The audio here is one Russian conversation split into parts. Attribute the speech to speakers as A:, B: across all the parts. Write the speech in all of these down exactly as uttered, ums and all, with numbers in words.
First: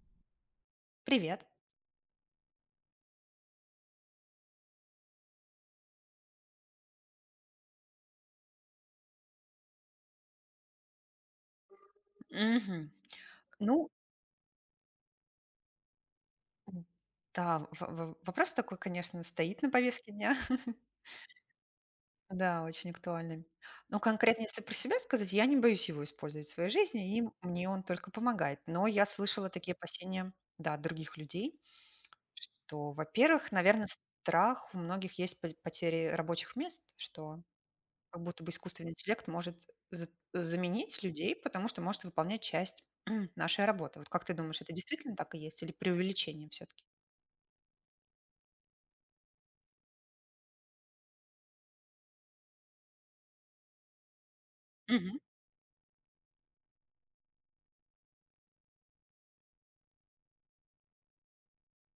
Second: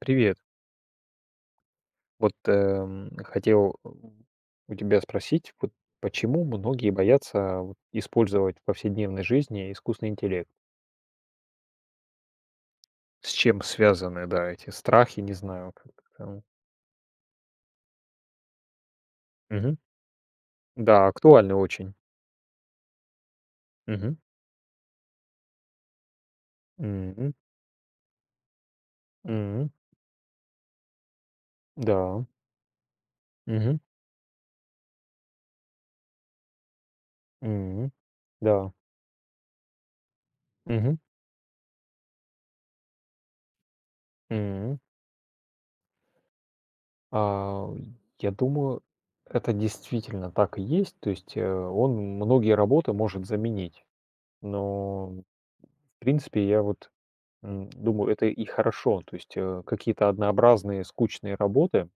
A: Привет.
B: Привет.
A: Вот эм, хотел м, у тебя спросить, вот почему многие боятся вот использовать в повседневной жизни искусственный интеллект?
B: Мгм.
A: С чем
B: Ну,
A: связаны, да, эти страхи, не знаю, как там.
B: м, да, в- в- Вопрос такой, конечно, стоит на
A: Мгм.
B: повестке дня.
A: Да, актуально очень.
B: Да, очень актуальный. Ну,
A: Мгм.
B: конкретно, если про себя сказать, я не боюсь его использовать в своей жизни, и
A: Мгм.
B: мне он только помогает. Но я слышала
A: Мгм.
B: такие опасения, да, от других людей,
A: Да.
B: что, во-первых,
A: Мгм.
B: наверное, страх у многих есть по- потери рабочих мест. Что
A: Мгм.
B: как будто бы
A: Да.
B: искусственный интеллект может за
A: Мгм.
B: заменить людей, потому что может выполнять часть нашей работы. Вот как ты думаешь, это
A: Мгм.
B: действительно так и есть или преувеличение все таки?
A: А, я думаю, это действительно так и есть. То есть э, он многие работы может заменить. Но в принципе, я вот, м, думаю, это и хорошо. То есть, э, какие-то однообразные скучные работы,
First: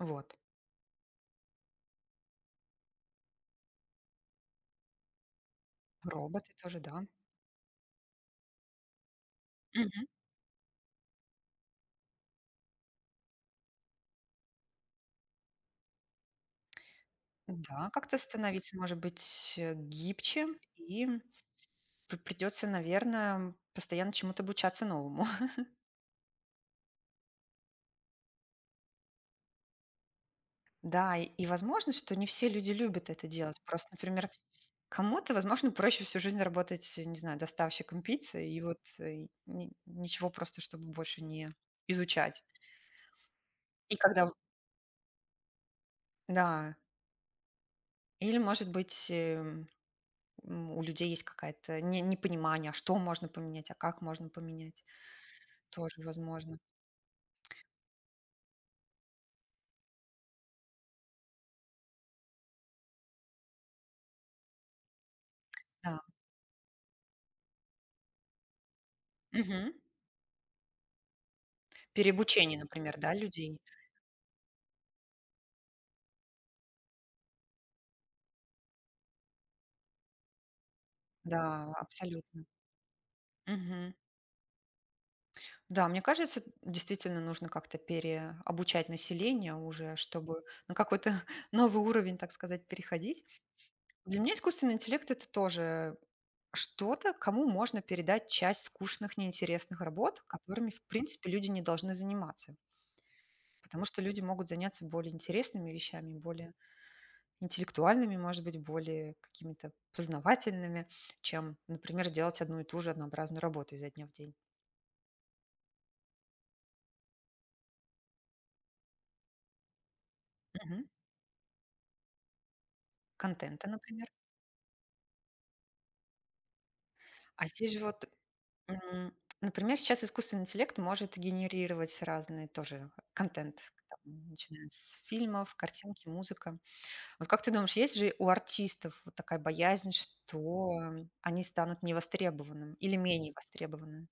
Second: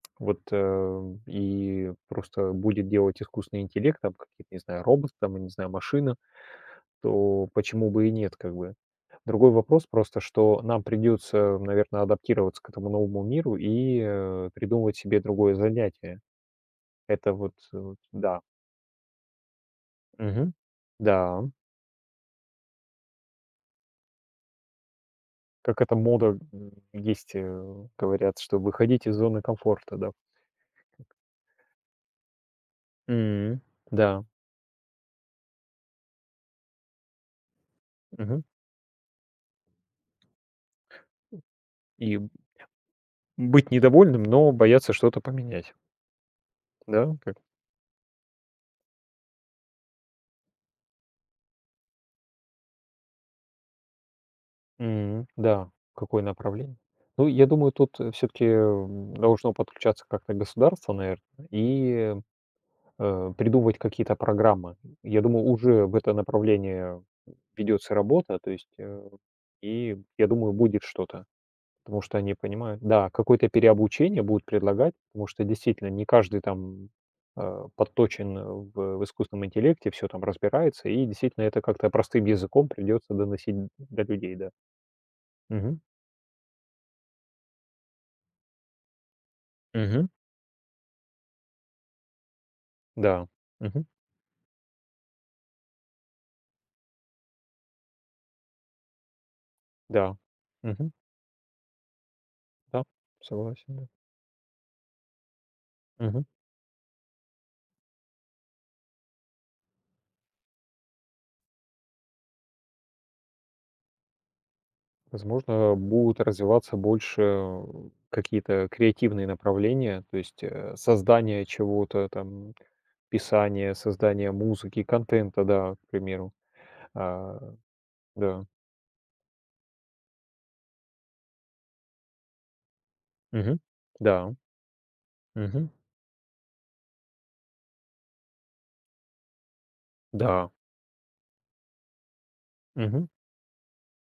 B: Вот.
A: вот, э, и просто будет делать искусственный интеллект, там какие-то, не знаю, робот, там, я не знаю, машина,
B: Роботы тоже, да.
A: то почему бы и нет, как бы. Другой вопрос
B: Мгм.
A: просто, что нам придется, наверное, адаптироваться к этому новому миру и, э, придумывать себе другое занятие. Это вот, э,
B: Да,
A: вот,
B: как-то
A: да.
B: становиться, может быть, э, гибче,
A: Мгм.
B: и
A: Да,
B: п придется, наверное, постоянно чему-то обучаться новому.
A: как эта мода, м, есть, э, говорят, что выходить из зоны комфорта, да.
B: Да, и и возможно, что не все люди любят это делать.
A: М,
B: Просто,
A: да,
B: например, кому-то, возможно, проще всю жизнь работать, э, не знаю, доставщиком
A: мгм.
B: пиццы и вот, э, ни- ничего просто, чтобы больше не
A: И б-
B: изучать.
A: быть
B: И
A: недовольным,
B: когда, в-
A: но бояться что-то поменять,
B: да,
A: да, как?
B: или, может быть, эм, м, у людей есть какое-то не- непонимание: а что можно поменять, а как можно поменять,
A: М, да,
B: тоже
A: какое
B: возможно.
A: направление? Ну, я думаю, тут все-таки должно подключаться как-то государство, наверное, и, э, придумывать какие-то программы. Я думаю, уже в
B: Да.
A: это направление ведется работа, то есть, э,
B: Мгм.
A: и я думаю, будет что-то. Потому что они
B: Переобучение,
A: понимают,
B: например,
A: да,
B: да,
A: какое-то
B: людей.
A: переобучение будут предлагать, потому что действительно не каждый там, э, подточен в в искусственном интеллекте, все там разбирается, и действительно это
B: Да,
A: как-то простым
B: абсолютно.
A: языком придется доносить
B: Мгм.
A: до людей, да. Мгм.
B: Да, мне кажется, действительно нужно как-то переобучать население уже,
A: Мгм.
B: чтобы на какой-то новый уровень, так сказать, переходить.
A: Да. Мгм.
B: Для меня искусственный интеллект — это тоже что-то, кому можно передать часть скучных, неинтересных
A: Да.
B: работ, которыми, в
A: Мгм.
B: принципе, люди не должны заниматься.
A: Да. Согласен,
B: Потому
A: да.
B: что люди могут заняться более интересными вещами,
A: Мгм.
B: более интеллектуальными, может быть, более какими-то познавательными, чем, например, делать одну и ту же однообразную работу изо дня в день.
A: Возможно, будут развиваться больше, э, какие-то креативные направления, то есть, э,
B: Мгм.
A: создание чего-то там,
B: Контента,
A: писание,
B: например.
A: создание музыки, контента, да, к примеру. А,
B: А здесь же вот,
A: да.
B: м, например, сейчас искусственный интеллект может генерировать разные тоже контент,
A: Мгм.
B: там,
A: Да.
B: начиная с фильмов,
A: Мгм.
B: картинки, музыка. Вот как ты думаешь, есть же у артистов вот такая боязнь,
A: Да.
B: что они станут невостребованным или
A: Мгм.
B: менее востребованным?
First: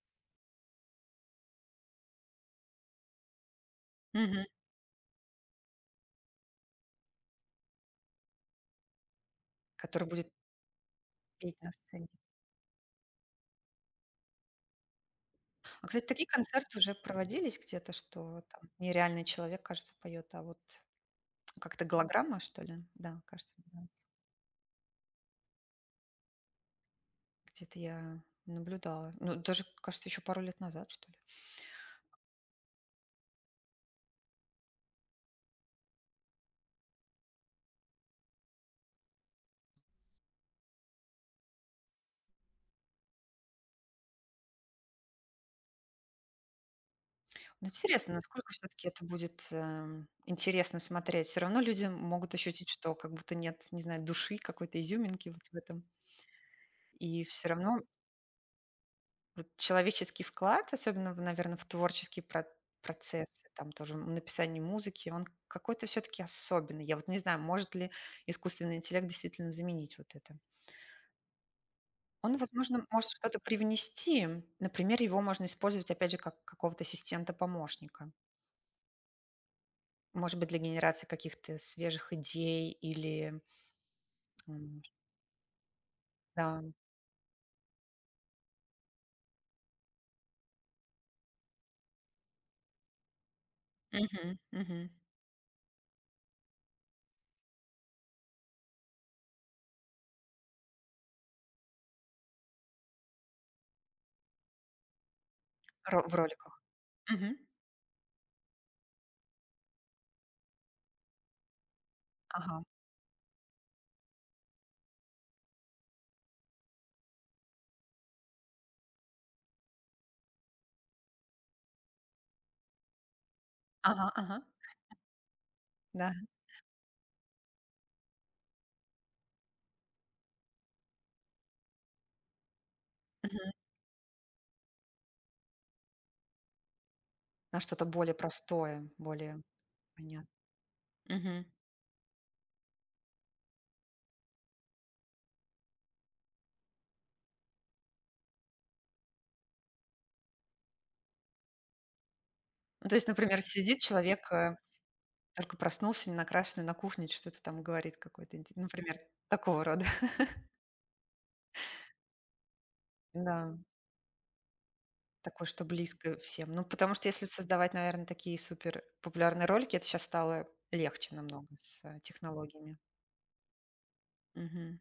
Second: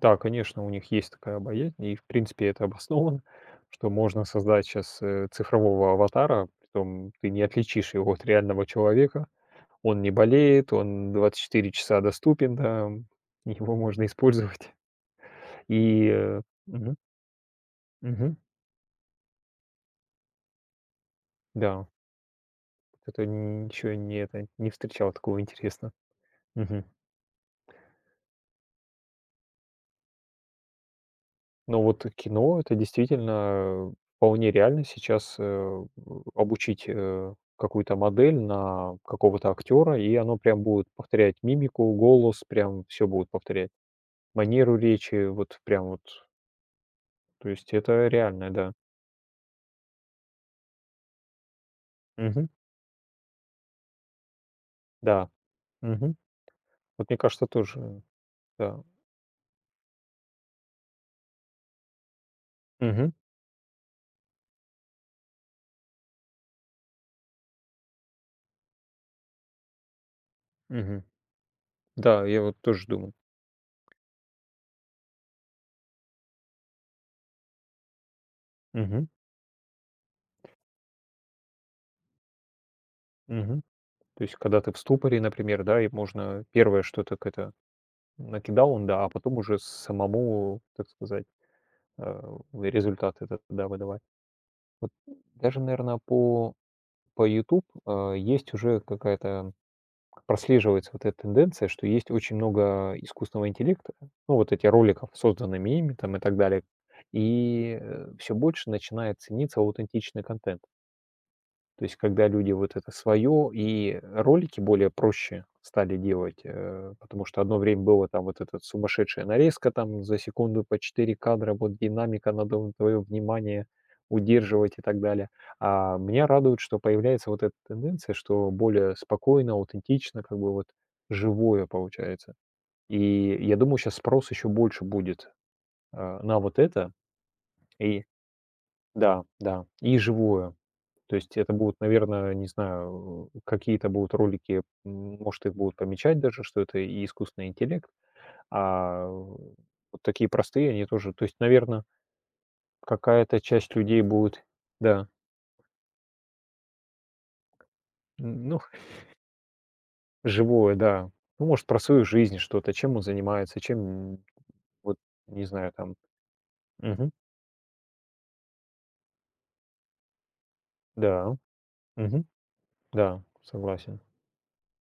A: Да, конечно, у них есть такая боязнь, и, в принципе, это обосновано, что можно
B: Мгм.
A: создать сейчас цифрового аватара, притом ты не отличишь его от реального человека. Он
B: Который
A: не
B: будет
A: болеет, он двадцать
B: петь на
A: четыре часа
B: сцене.
A: доступен, да, его можно использовать.
B: А, кстати,
A: И,
B: такие
A: э,
B: концерты уже
A: мгм,
B: проводились где-то,
A: мгм,
B: что там нереальный человек, кажется, поет, а вот
A: да,
B: как-то
A: вот
B: голограмма, что ли? Да,
A: это
B: кажется,
A: н еще
B: называется.
A: не это, не встречал такого, интересно.
B: Где-то я наблюдала. Ну, даже, кажется, еще пару лет назад, что ли.
A: Но вот кино — это действительно э, вполне реально сейчас, э, обучить, э, какую-то модель на какого-то актера, и оно прям будет повторять мимику, голос, прям все будет повторять, манеру речи, вот прям вот. То
B: Ну,
A: есть это
B: интересно,
A: реально,
B: насколько
A: да.
B: все-таки это будет эм, интересно смотреть. Все равно люди могут
A: Мгм.
B: ощутить, что как будто нет, не знаю, души, какой-то
A: Да.
B: изюминки вот в этом.
A: Мгм. Вот мне
B: И
A: кажется,
B: все равно
A: тоже, да.
B: вот человеческий вклад, особенно, наверное, в творческий про
A: Мгм.
B: процесс, там тоже написание музыки, он какой-то все таки особенный. Я вот не знаю, может ли искусственный интеллект действительно заменить вот это.
A: Мгм. Да,
B: Он,
A: я вот
B: возможно,
A: тоже
B: может
A: думаю.
B: что-то привнести. Например, его можно использовать, опять же, как какого-то ассистента-помощника.
A: Мгм.
B: Может быть, для генерации каких-то свежих идей или,
A: Мгм. То есть когда ты в
B: м,
A: ступоре, например, да, и можно
B: да.
A: первое, что так это накидал он, да, а потом уже самому, так сказать, э, результат этот, да, выдавать.
B: Мгм, мгм.
A: Вот даже, наверное, по по YouTube э, есть уже какая-то прослеживается вот эта тенденция, что есть очень много искусственного интеллекта, ну, вот этих роликов, созданными ими
B: Ро В
A: там и так
B: роликах.
A: далее.
B: Мгм.
A: И все больше начинает цениться аутентичный контент. То есть, когда люди
B: Ага.
A: вот это свое и ролики более проще стали делать, э, потому что одно время было там вот эта сумасшедшая нарезка там за секунду по четыре кадра, вот динамика, надо твое внимание
B: Ага, ага.
A: удерживать и так далее. А
B: Да.
A: меня радует, что появляется вот эта тенденция, что более спокойно, аутентично, как бы вот живое получается. И я думаю, сейчас спрос еще больше будет э, на вот это.
B: На что-то
A: И
B: более простое,
A: да,
B: более
A: да, и
B: понятное.
A: живое. То есть
B: Мгм.
A: это будут, наверное, не знаю, э, какие-то будут ролики, м, может, их будут помечать даже, что это и искусственный интеллект, а э, вот такие простые они тоже. То есть, наверное,
B: Ну, то есть, например,
A: какая-то часть
B: сидит
A: людей
B: человек,
A: будет,
B: э,
A: да,
B: только проснулся, не накрашенный, на кухне что-то там говорит какой
A: н-
B: то инте
A: ну,
B: например, такого рода.
A: живое, да. Ну, может, про свою жизнь что-то, чем он
B: Да,
A: занимается, чем, м, вот, не
B: такое, что
A: знаю, там.
B: близко всем. Ну, потому что
A: Мгм.
B: если создавать, наверное, такие супер популярные ролики, это сейчас стало легче
A: Да.
B: намного с, э,
A: Мгм.
B: технологиями.
A: Да, согласен.
B: Мгм.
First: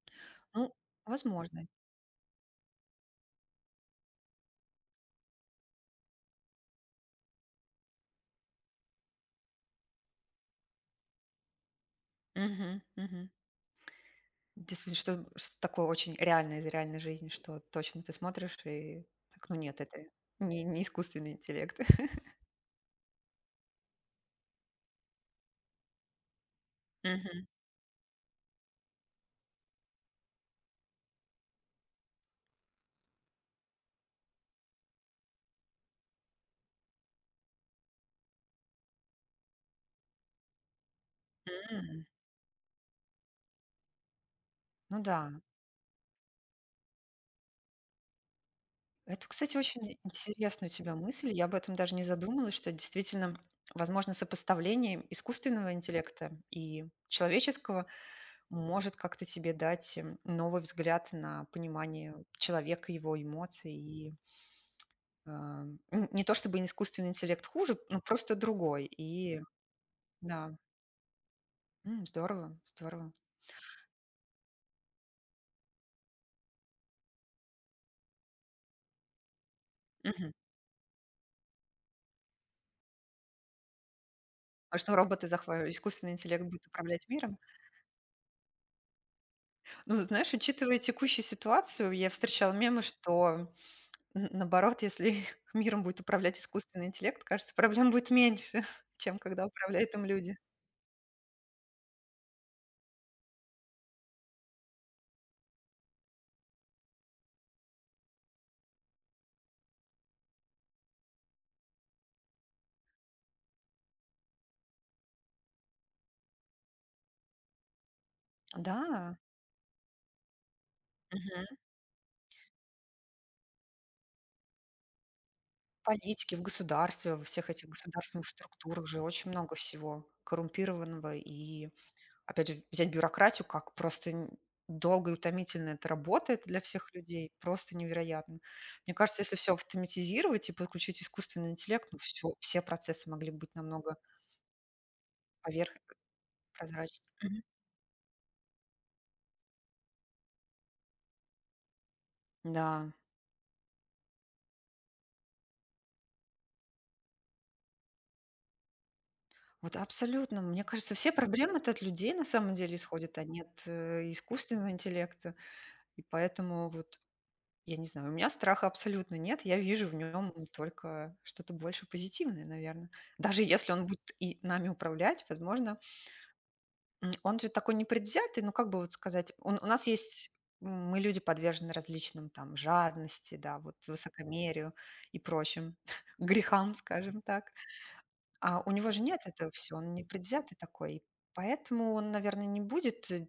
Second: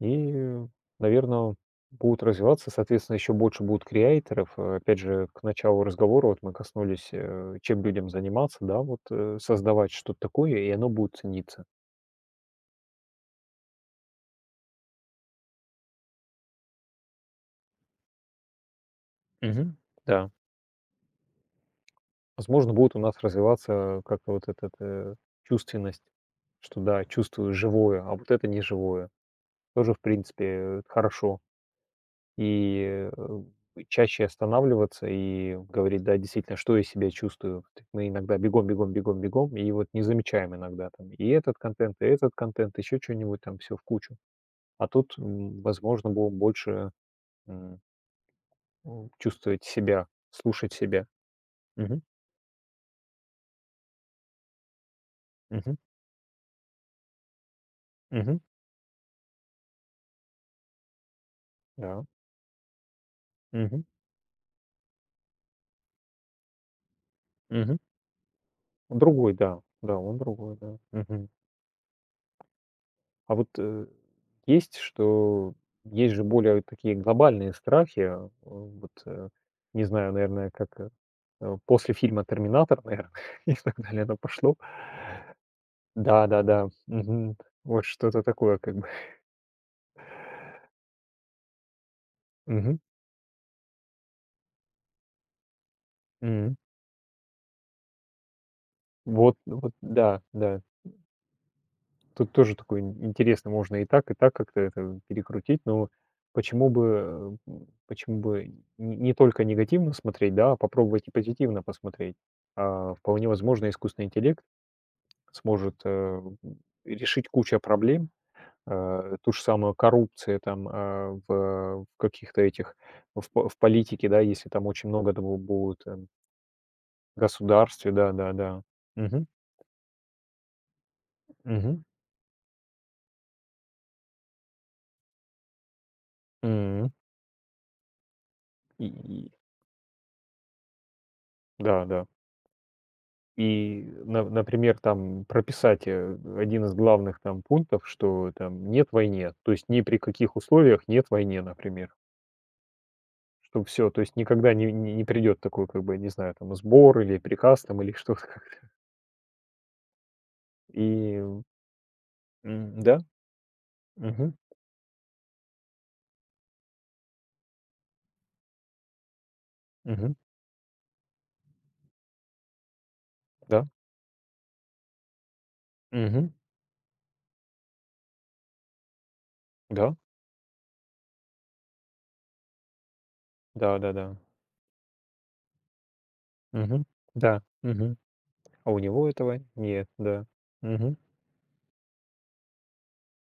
A: И,
B: Ну,
A: наверное,
B: возможно.
A: будут развиваться, соответственно, еще больше будут креаторов. Э, опять же, к началу разговора вот мы коснулись, э, чем людям заниматься, да, вот, э, создавать что-то такое, и оно будет цениться.
B: Мгм, мгм. Действительно, что что такое очень реальное из реальной жизни, что точно ты смотришь и так, ну,
A: Мгм.
B: нет, это
A: Да.
B: не не искусственный интеллект.
A: Возможно, будет у нас развиваться как-то вот эта э, чувственность, что да,
B: Мгм.
A: чувствую живое, а вот это неживое. Тоже, в принципе, э, хорошо. И, э, чаще останавливаться и говорить: "Да, действительно, что я себя чувствую?" Т Мы иногда бегом, бегом, бегом, бегом и вот не замечаем иногда там и этот контент, и
B: М.
A: этот контент, еще что нибудь там, все в кучу. А
B: Ну
A: тут,
B: да.
A: м, возможно, было больше, м, м,
B: Это, кстати,
A: чувствовать
B: очень
A: себя,
B: интересная у
A: слушать
B: тебя
A: себя.
B: мысль. Я об этом даже
A: Мгм,
B: не задумалась, что действительно, возможно, сопоставление искусственного
A: мгм,
B: интеллекта и человеческого
A: мгм,
B: может как-то тебе дать, м, новый взгляд на
A: да,
B: понимание человека, его эмоций.
A: мгм,
B: И э, н- не то чтобы искусственный интеллект
A: мгм.
B: хуже, но просто другой.
A: Другой,
B: И
A: да, да, он
B: да,
A: другой, да. Мгм.
B: М, здорово, здорово.
A: А вот, э, есть, что есть же более такие глобальные страхи. Э, вот, э, не знаю,
B: Мгм.
A: наверное, как, э, э, после фильма "Терминатор", наверное, и так далее оно пошло.
B: А что роботы захватывают? Искусственный интеллект будет
A: Да-да-да,
B: управлять
A: мгм.
B: миром?
A: Вот что-то такое как бы.
B: Ну, знаешь, учитывая текущую ситуацию, я встречала
A: Мгм,
B: мемы, что н- наоборот, если миром будет управлять
A: мгм.
B: искусственный интеллект, кажется, проблем будет меньше, чем
A: Вот,
B: когда
A: вот,
B: управляют им
A: да,
B: люди.
A: да. Тут тоже такой ин интересно, можно и так, и так как-то это перекрутить, но почему бы, э, м, почему бы н не только негативно смотреть, да, а попробовать и позитивно посмотреть. А, вполне возможно, искусственный интеллект сможет, э, м, решить кучу проблем,
B: Да,
A: э, ту же самую коррупцию там, а,
B: мгм.
A: в в каких-то этих, в по в политике, да, если там очень много этого будет, эм,
B: Политики в государстве, во всех этих
A: государстве,
B: государственных
A: да-да-да.
B: структурах же
A: Мгм,
B: очень много всего коррумпированного. И,
A: мгм,
B: опять же, взять бюрократию, как просто н- долго и утомительно это работает для
A: м.
B: всех людей, просто невероятно.
A: И
B: Мне кажется,
A: и
B: если все автоматизировать и подключить искусственный
A: да,
B: интеллект, ну,
A: да.
B: все, все процессы могли быть
A: И,
B: намного
A: на например, там
B: поверх
A: прописать, э, один из
B: прозрачный.
A: главных
B: Мгм.
A: там пунктов, что там нет войне, то есть ни при каких условиях нет войне, например.
B: Да,
A: Чтоб все, то есть никогда не не не придет такой, как бы, не знаю, там сбор или приказ там, или что-то как-то.
B: вот абсолютно. Мне кажется, все
A: И,
B: проблемы-то от людей на самом
A: м,
B: деле
A: да,
B: исходят, а не от, э,
A: мгм,
B: искусственного интеллекта. И поэтому вот, я не знаю, у меня страха абсолютно нет. Я вижу в
A: мгм,
B: нем только что-то больше позитивное, наверное. Даже
A: да,
B: если он будет и нами управлять, возможно,
A: мгм,
B: м, он же такой непредвзятый, ну, как бы вот сказать, он у нас
A: да,
B: есть, м, мы люди подвержены различным там жадности, да, вот
A: да-да-да,
B: высокомерию и прочим грехам,
A: мгм,
B: скажем
A: да,
B: так.
A: мгм.
B: А у
A: А у
B: него же
A: него
B: нет
A: этого
B: этого все,
A: нет,
B: он не
A: да.
B: предвзятый
A: Мгм,
B: такой. Поэтому он, наверное, не будет, э,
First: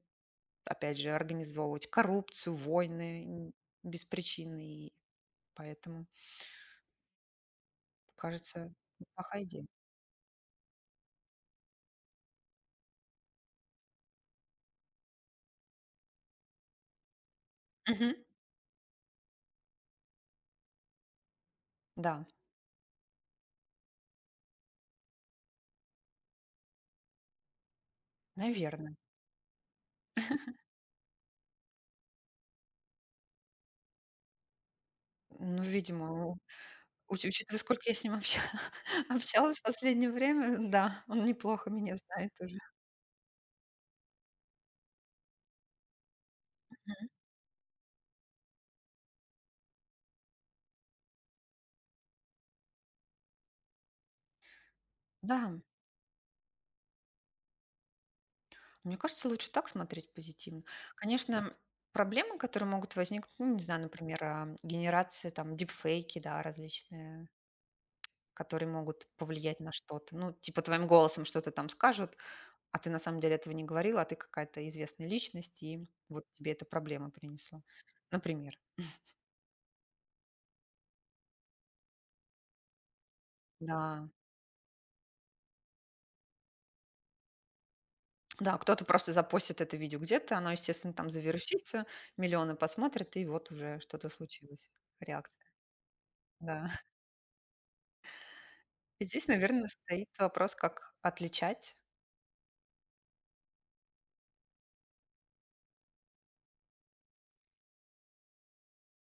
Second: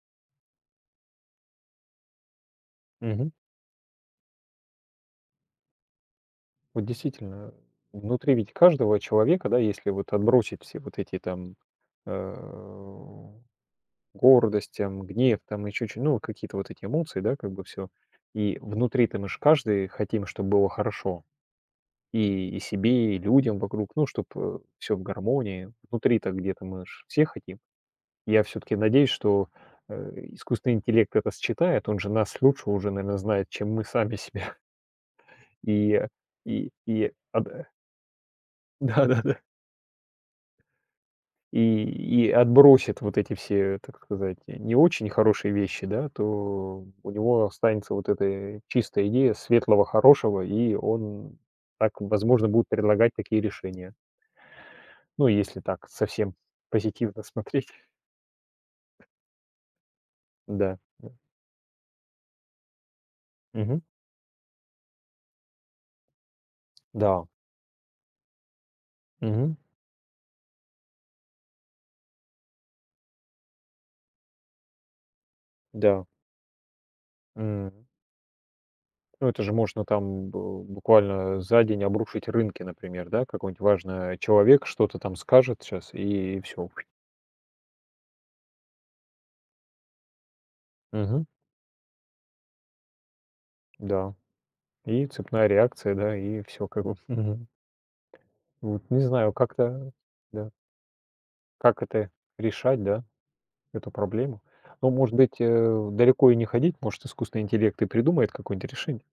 B: опять же, организовывать коррупцию, войны
A: мгм.
B: н- без причины. И поэтому,
A: Вот действительно, внутри ведь
B: кажется,
A: каждого
B: плохая
A: человека, да,
B: идея.
A: если вот отбросить все вот эти там э, гордость, там, гнев, там еще чё- ну, какие-то вот эти эмоции, да, как бы все.
B: Мгм.
A: И внутри там мы же каждый хотим, чтобы было хорошо.
B: Да,
A: И, и себе, и людям вокруг, ну, чтобы все в гармонии. Внутри-то где-то мы ж все хотим. Я все-таки
B: наверное.
A: надеюсь, что э, искусственный интеллект это считает, он же нас лучше уже, наверное, знает, чем мы сами себя.
B: Ну,
A: И,
B: видимо, у-
A: и, и,
B: уч-
A: а,
B: учитывая,
A: да,
B: сколько я с ним обща-
A: да, да, да.
B: общалась в последнее время, да, он неплохо
A: И
B: меня
A: и
B: знает уже.
A: отбросит вот эти все, так сказать, не очень хорошие вещи, да, то у него останется вот эта чистая идея светлого, хорошего, и он так, возможно, будет предлагать такие решения. Ну,
B: Да.
A: если так совсем позитивно смотреть.
B: Мне кажется, лучше так смотреть позитивно.
A: Да. М.
B: Конечно, проблемы, которые могут возникнуть, ну, не знаю,
A: Мгм.
B: например, а, генерация там дипфейки, да,
A: Да.
B: различные, которые могут
A: Мгм.
B: повлиять на что-то. Ну, типа твоим голосом что-то там скажут, а ты на самом деле этого не говорила, а ты какая-то известная личность, и
A: Да.
B: вот тебе эта проблема принесла.
A: М.
B: Например.
A: Ну, это же можно там бу буквально за день обрушить рынки, например, да. Какой-нибудь
B: Да,
A: важный человек что-то там скажет сейчас и все.
B: да, кто-то просто запостит это видео где-то, оно, естественно, там завирусится, миллионы посмотрят, и вот уже что-то
A: Да.
B: случилось,
A: И
B: реакция,
A: цепная реакция, да, и все
B: да.
A: как бы. Мгм. Вот не
B: Здесь,
A: знаю,
B: наверное,
A: как-то,
B: стоит
A: да,
B: вопрос, как отличать,
A: как это решать, да, эту проблему. Ну, может быть, э, далеко и не ходить, может, искусственный интеллект и придумает какое-нибудь решение.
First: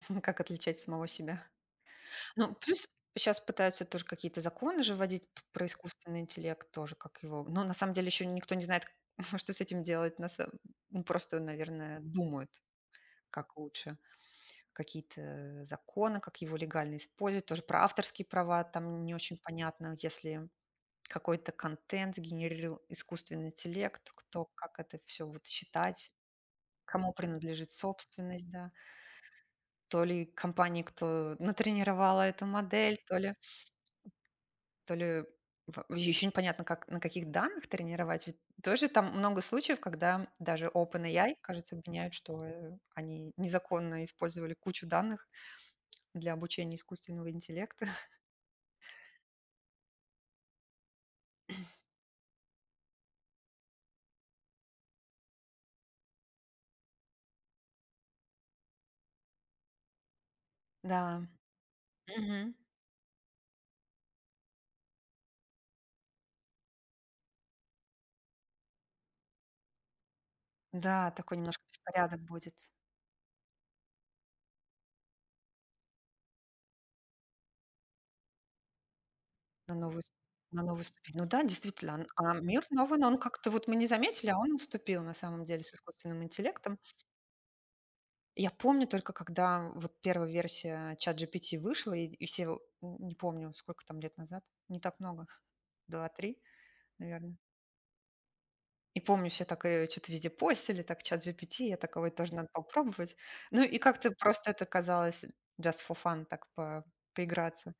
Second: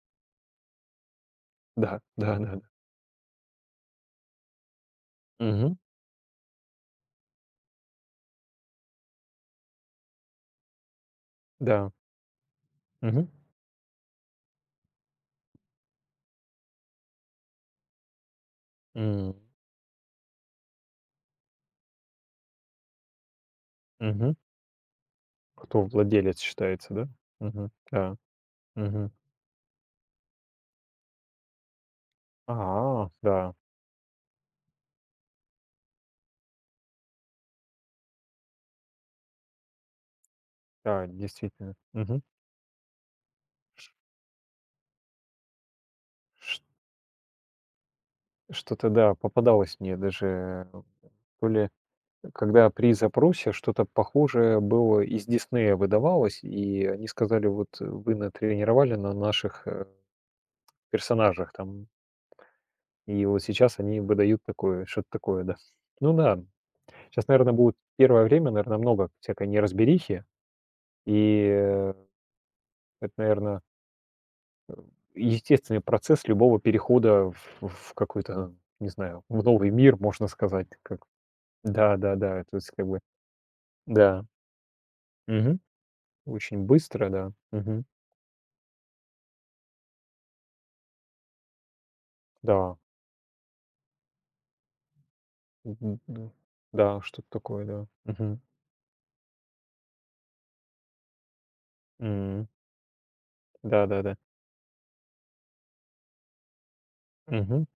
B: как отличать самого себя.
A: Да,
B: Ну,
A: да-да-да.
B: плюс сейчас пытаются тоже какие-то законы же вводить п про
A: Мгм.
B: искусственный интеллект, тоже как его, но на самом деле еще никто не знает, что с этим делать. На сам Ну, просто,
A: Да.
B: наверное, думают,
A: Мгм.
B: как лучше какие-то законы, как его легально использовать. Тоже про авторские права там не
A: М.
B: очень понятно, если какой-то контент сгенерировал искусственный интеллект,
A: Мгм.
B: кто как это все вот
A: Кто
B: считать,
A: владелец считается, да?
B: кому
A: Мгм.
B: принадлежит
A: Да.
B: собственность, да.
A: Мгм.
B: То ли компании, кто натренировала эту модель,
A: А,
B: то ли
A: да,
B: то ли еще непонятно, как на каких данных тренировать. Ведь тоже там много случаев, когда даже
A: да,
B: OpenAI,
A: действительно.
B: кажется, обвиняют,
A: Мгм.
B: что, э, они незаконно использовали кучу данных для
A: Ш
B: обучения искусственного интеллекта.
A: что-то, да, попадалось мне даже, э, то ли когда при запросе что-то похожее было из Диснея выдавалось, и они сказали: "Вот, э, вы натренировали на наших, э,
B: Да,
A: персонажах там".
B: мгм.
A: И вот сейчас они выдают такое, что-то такое, да. Ну да, сейчас, наверное, будет первое время, наверное, много всякой неразберихи,
B: Да, такой
A: и,
B: немножко
A: э,
B: беспорядок будет
A: это, наверное, естественный процесс любого перехода в в какой-то, не знаю, в новый
B: на
A: мир,
B: новую,
A: можно
B: на
A: сказать,
B: новую
A: как
B: ступень. Ну да, действительно, н а
A: да-да-да, то
B: мир
A: есть как
B: новый,
A: бы,
B: но он как-то вот мы не
A: да,
B: заметили, а он наступил на самом
A: мгм.
B: деле с искусственным
A: Очень
B: интеллектом.
A: быстро, да, мгм.
B: Я помню только, когда вот первая версия чат ChatGPT вышла, и и все,
A: Да.
B: м, не помню, сколько там лет назад, не так много,
A: Мгм, ну
B: два-три,
A: да, что-то
B: наверное.
A: такое, да. Мгм.
B: И помню, все так, э, чё-то везде постили, так, чат ChatGPT, я такая: "тоже надо
A: М.
B: попробовать". Ну и как-то
A: Да-да-да.
B: просто это казалось just for fun, так по
A: Мгм.
B: поиграться.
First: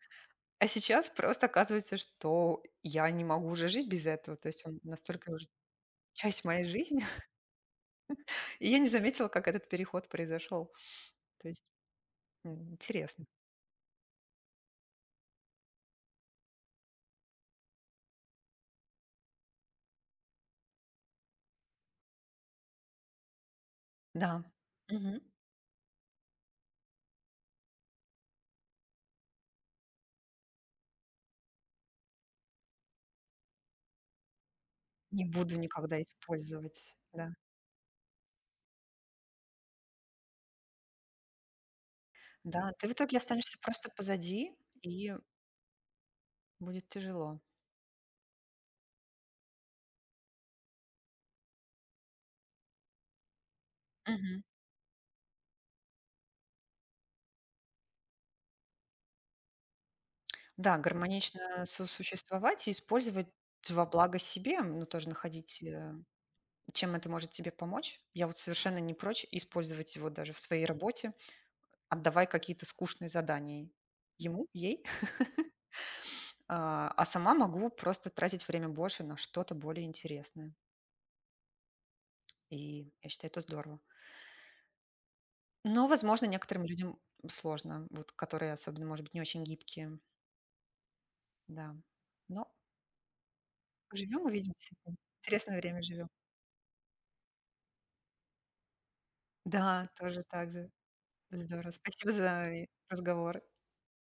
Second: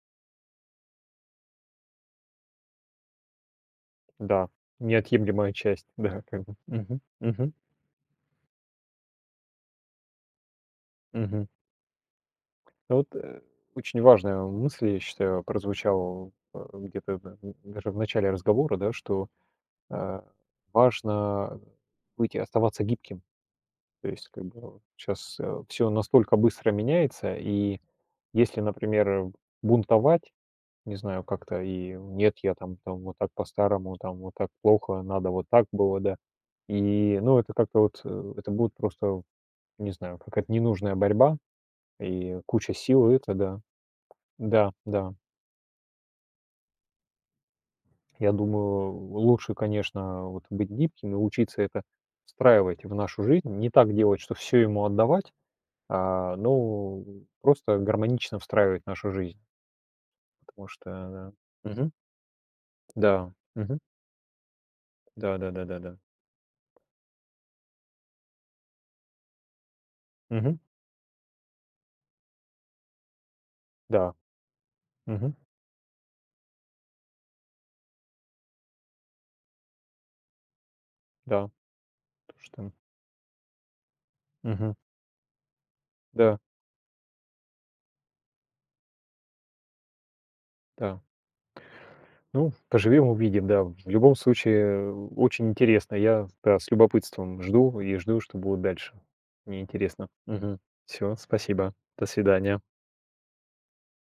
B: А сейчас просто оказывается, что я не могу уже жить без этого. То
A: Да.
B: есть он настолько уже
A: Неотъемлемая часть, да,
B: часть
A: как бы.
B: моей жизни,
A: Мгм, мгм,
B: и я не заметила, как этот переход произошел.
A: мгм.
B: То есть, м,
A: Ну вот,
B: интересно.
A: э, очень важная мысль, я считаю, прозвучала, э, где-то да, м, даже в начале разговора, да, что, э, важно быть и оставаться гибким. То есть
B: Да.
A: как бы
B: Мгм.
A: сейчас, все настолько быстро меняется, и если, например, бунтовать, не знаю, как-то и нет, я там там вот так по-старому, там вот так плохо,
B: Не
A: надо вот
B: буду
A: так было,
B: никогда
A: да.
B: использовать,
A: И,
B: да.
A: ну, это как-то вот, э, это будет просто, не знаю, какая-то ненужная борьба и
B: Да,
A: куча
B: ты в
A: сил, и
B: итоге
A: это
B: останешься
A: да.
B: просто позади,
A: Да, да.
B: и будет тяжело.
A: Я думаю, лучше, конечно, вот быть гибким и учиться это встраивать в нашу жизнь. Не так делать, что
B: Мгм.
A: все ему отдавать, а, ну, просто гармонично встраивать нашу жизнь, потому
B: Да,
A: что, э, да.
B: гармонично
A: Мгм.
B: сосуществовать и использовать
A: Да. Мгм.
B: во благо себе, ну, тоже находить, э,
A: Да-да-да-да-да.
B: чем это может тебе помочь. Я вот совершенно не прочь использовать его даже в
A: Мгм.
B: своей работе, отдавая какие-то скучные задания
A: Да.
B: ему, ей,
A: Мгм.
B: а, а сама могу просто тратить время больше на что-то более интересное.
A: Да, то, что
B: И я считаю, это здорово.
A: мгм.
B: Но, возможно,
A: Да,
B: некоторым людям сложно, вот которые особенно, может быть, не очень гибкие,
A: да.
B: да. Но
A: Ну, поживем, увидим, да. В любом
B: живем, увидим,
A: случае,
B: действительно.
A: очень
B: Интересное время
A: интересно.
B: живем.
A: Я, да, с любопытством жду и жду, что будет дальше. Мне
B: Да,
A: интересно.
B: тоже так же.
A: Все,
B: Здорово.
A: спасибо. До
B: Спасибо за
A: свидания.
B: разговор.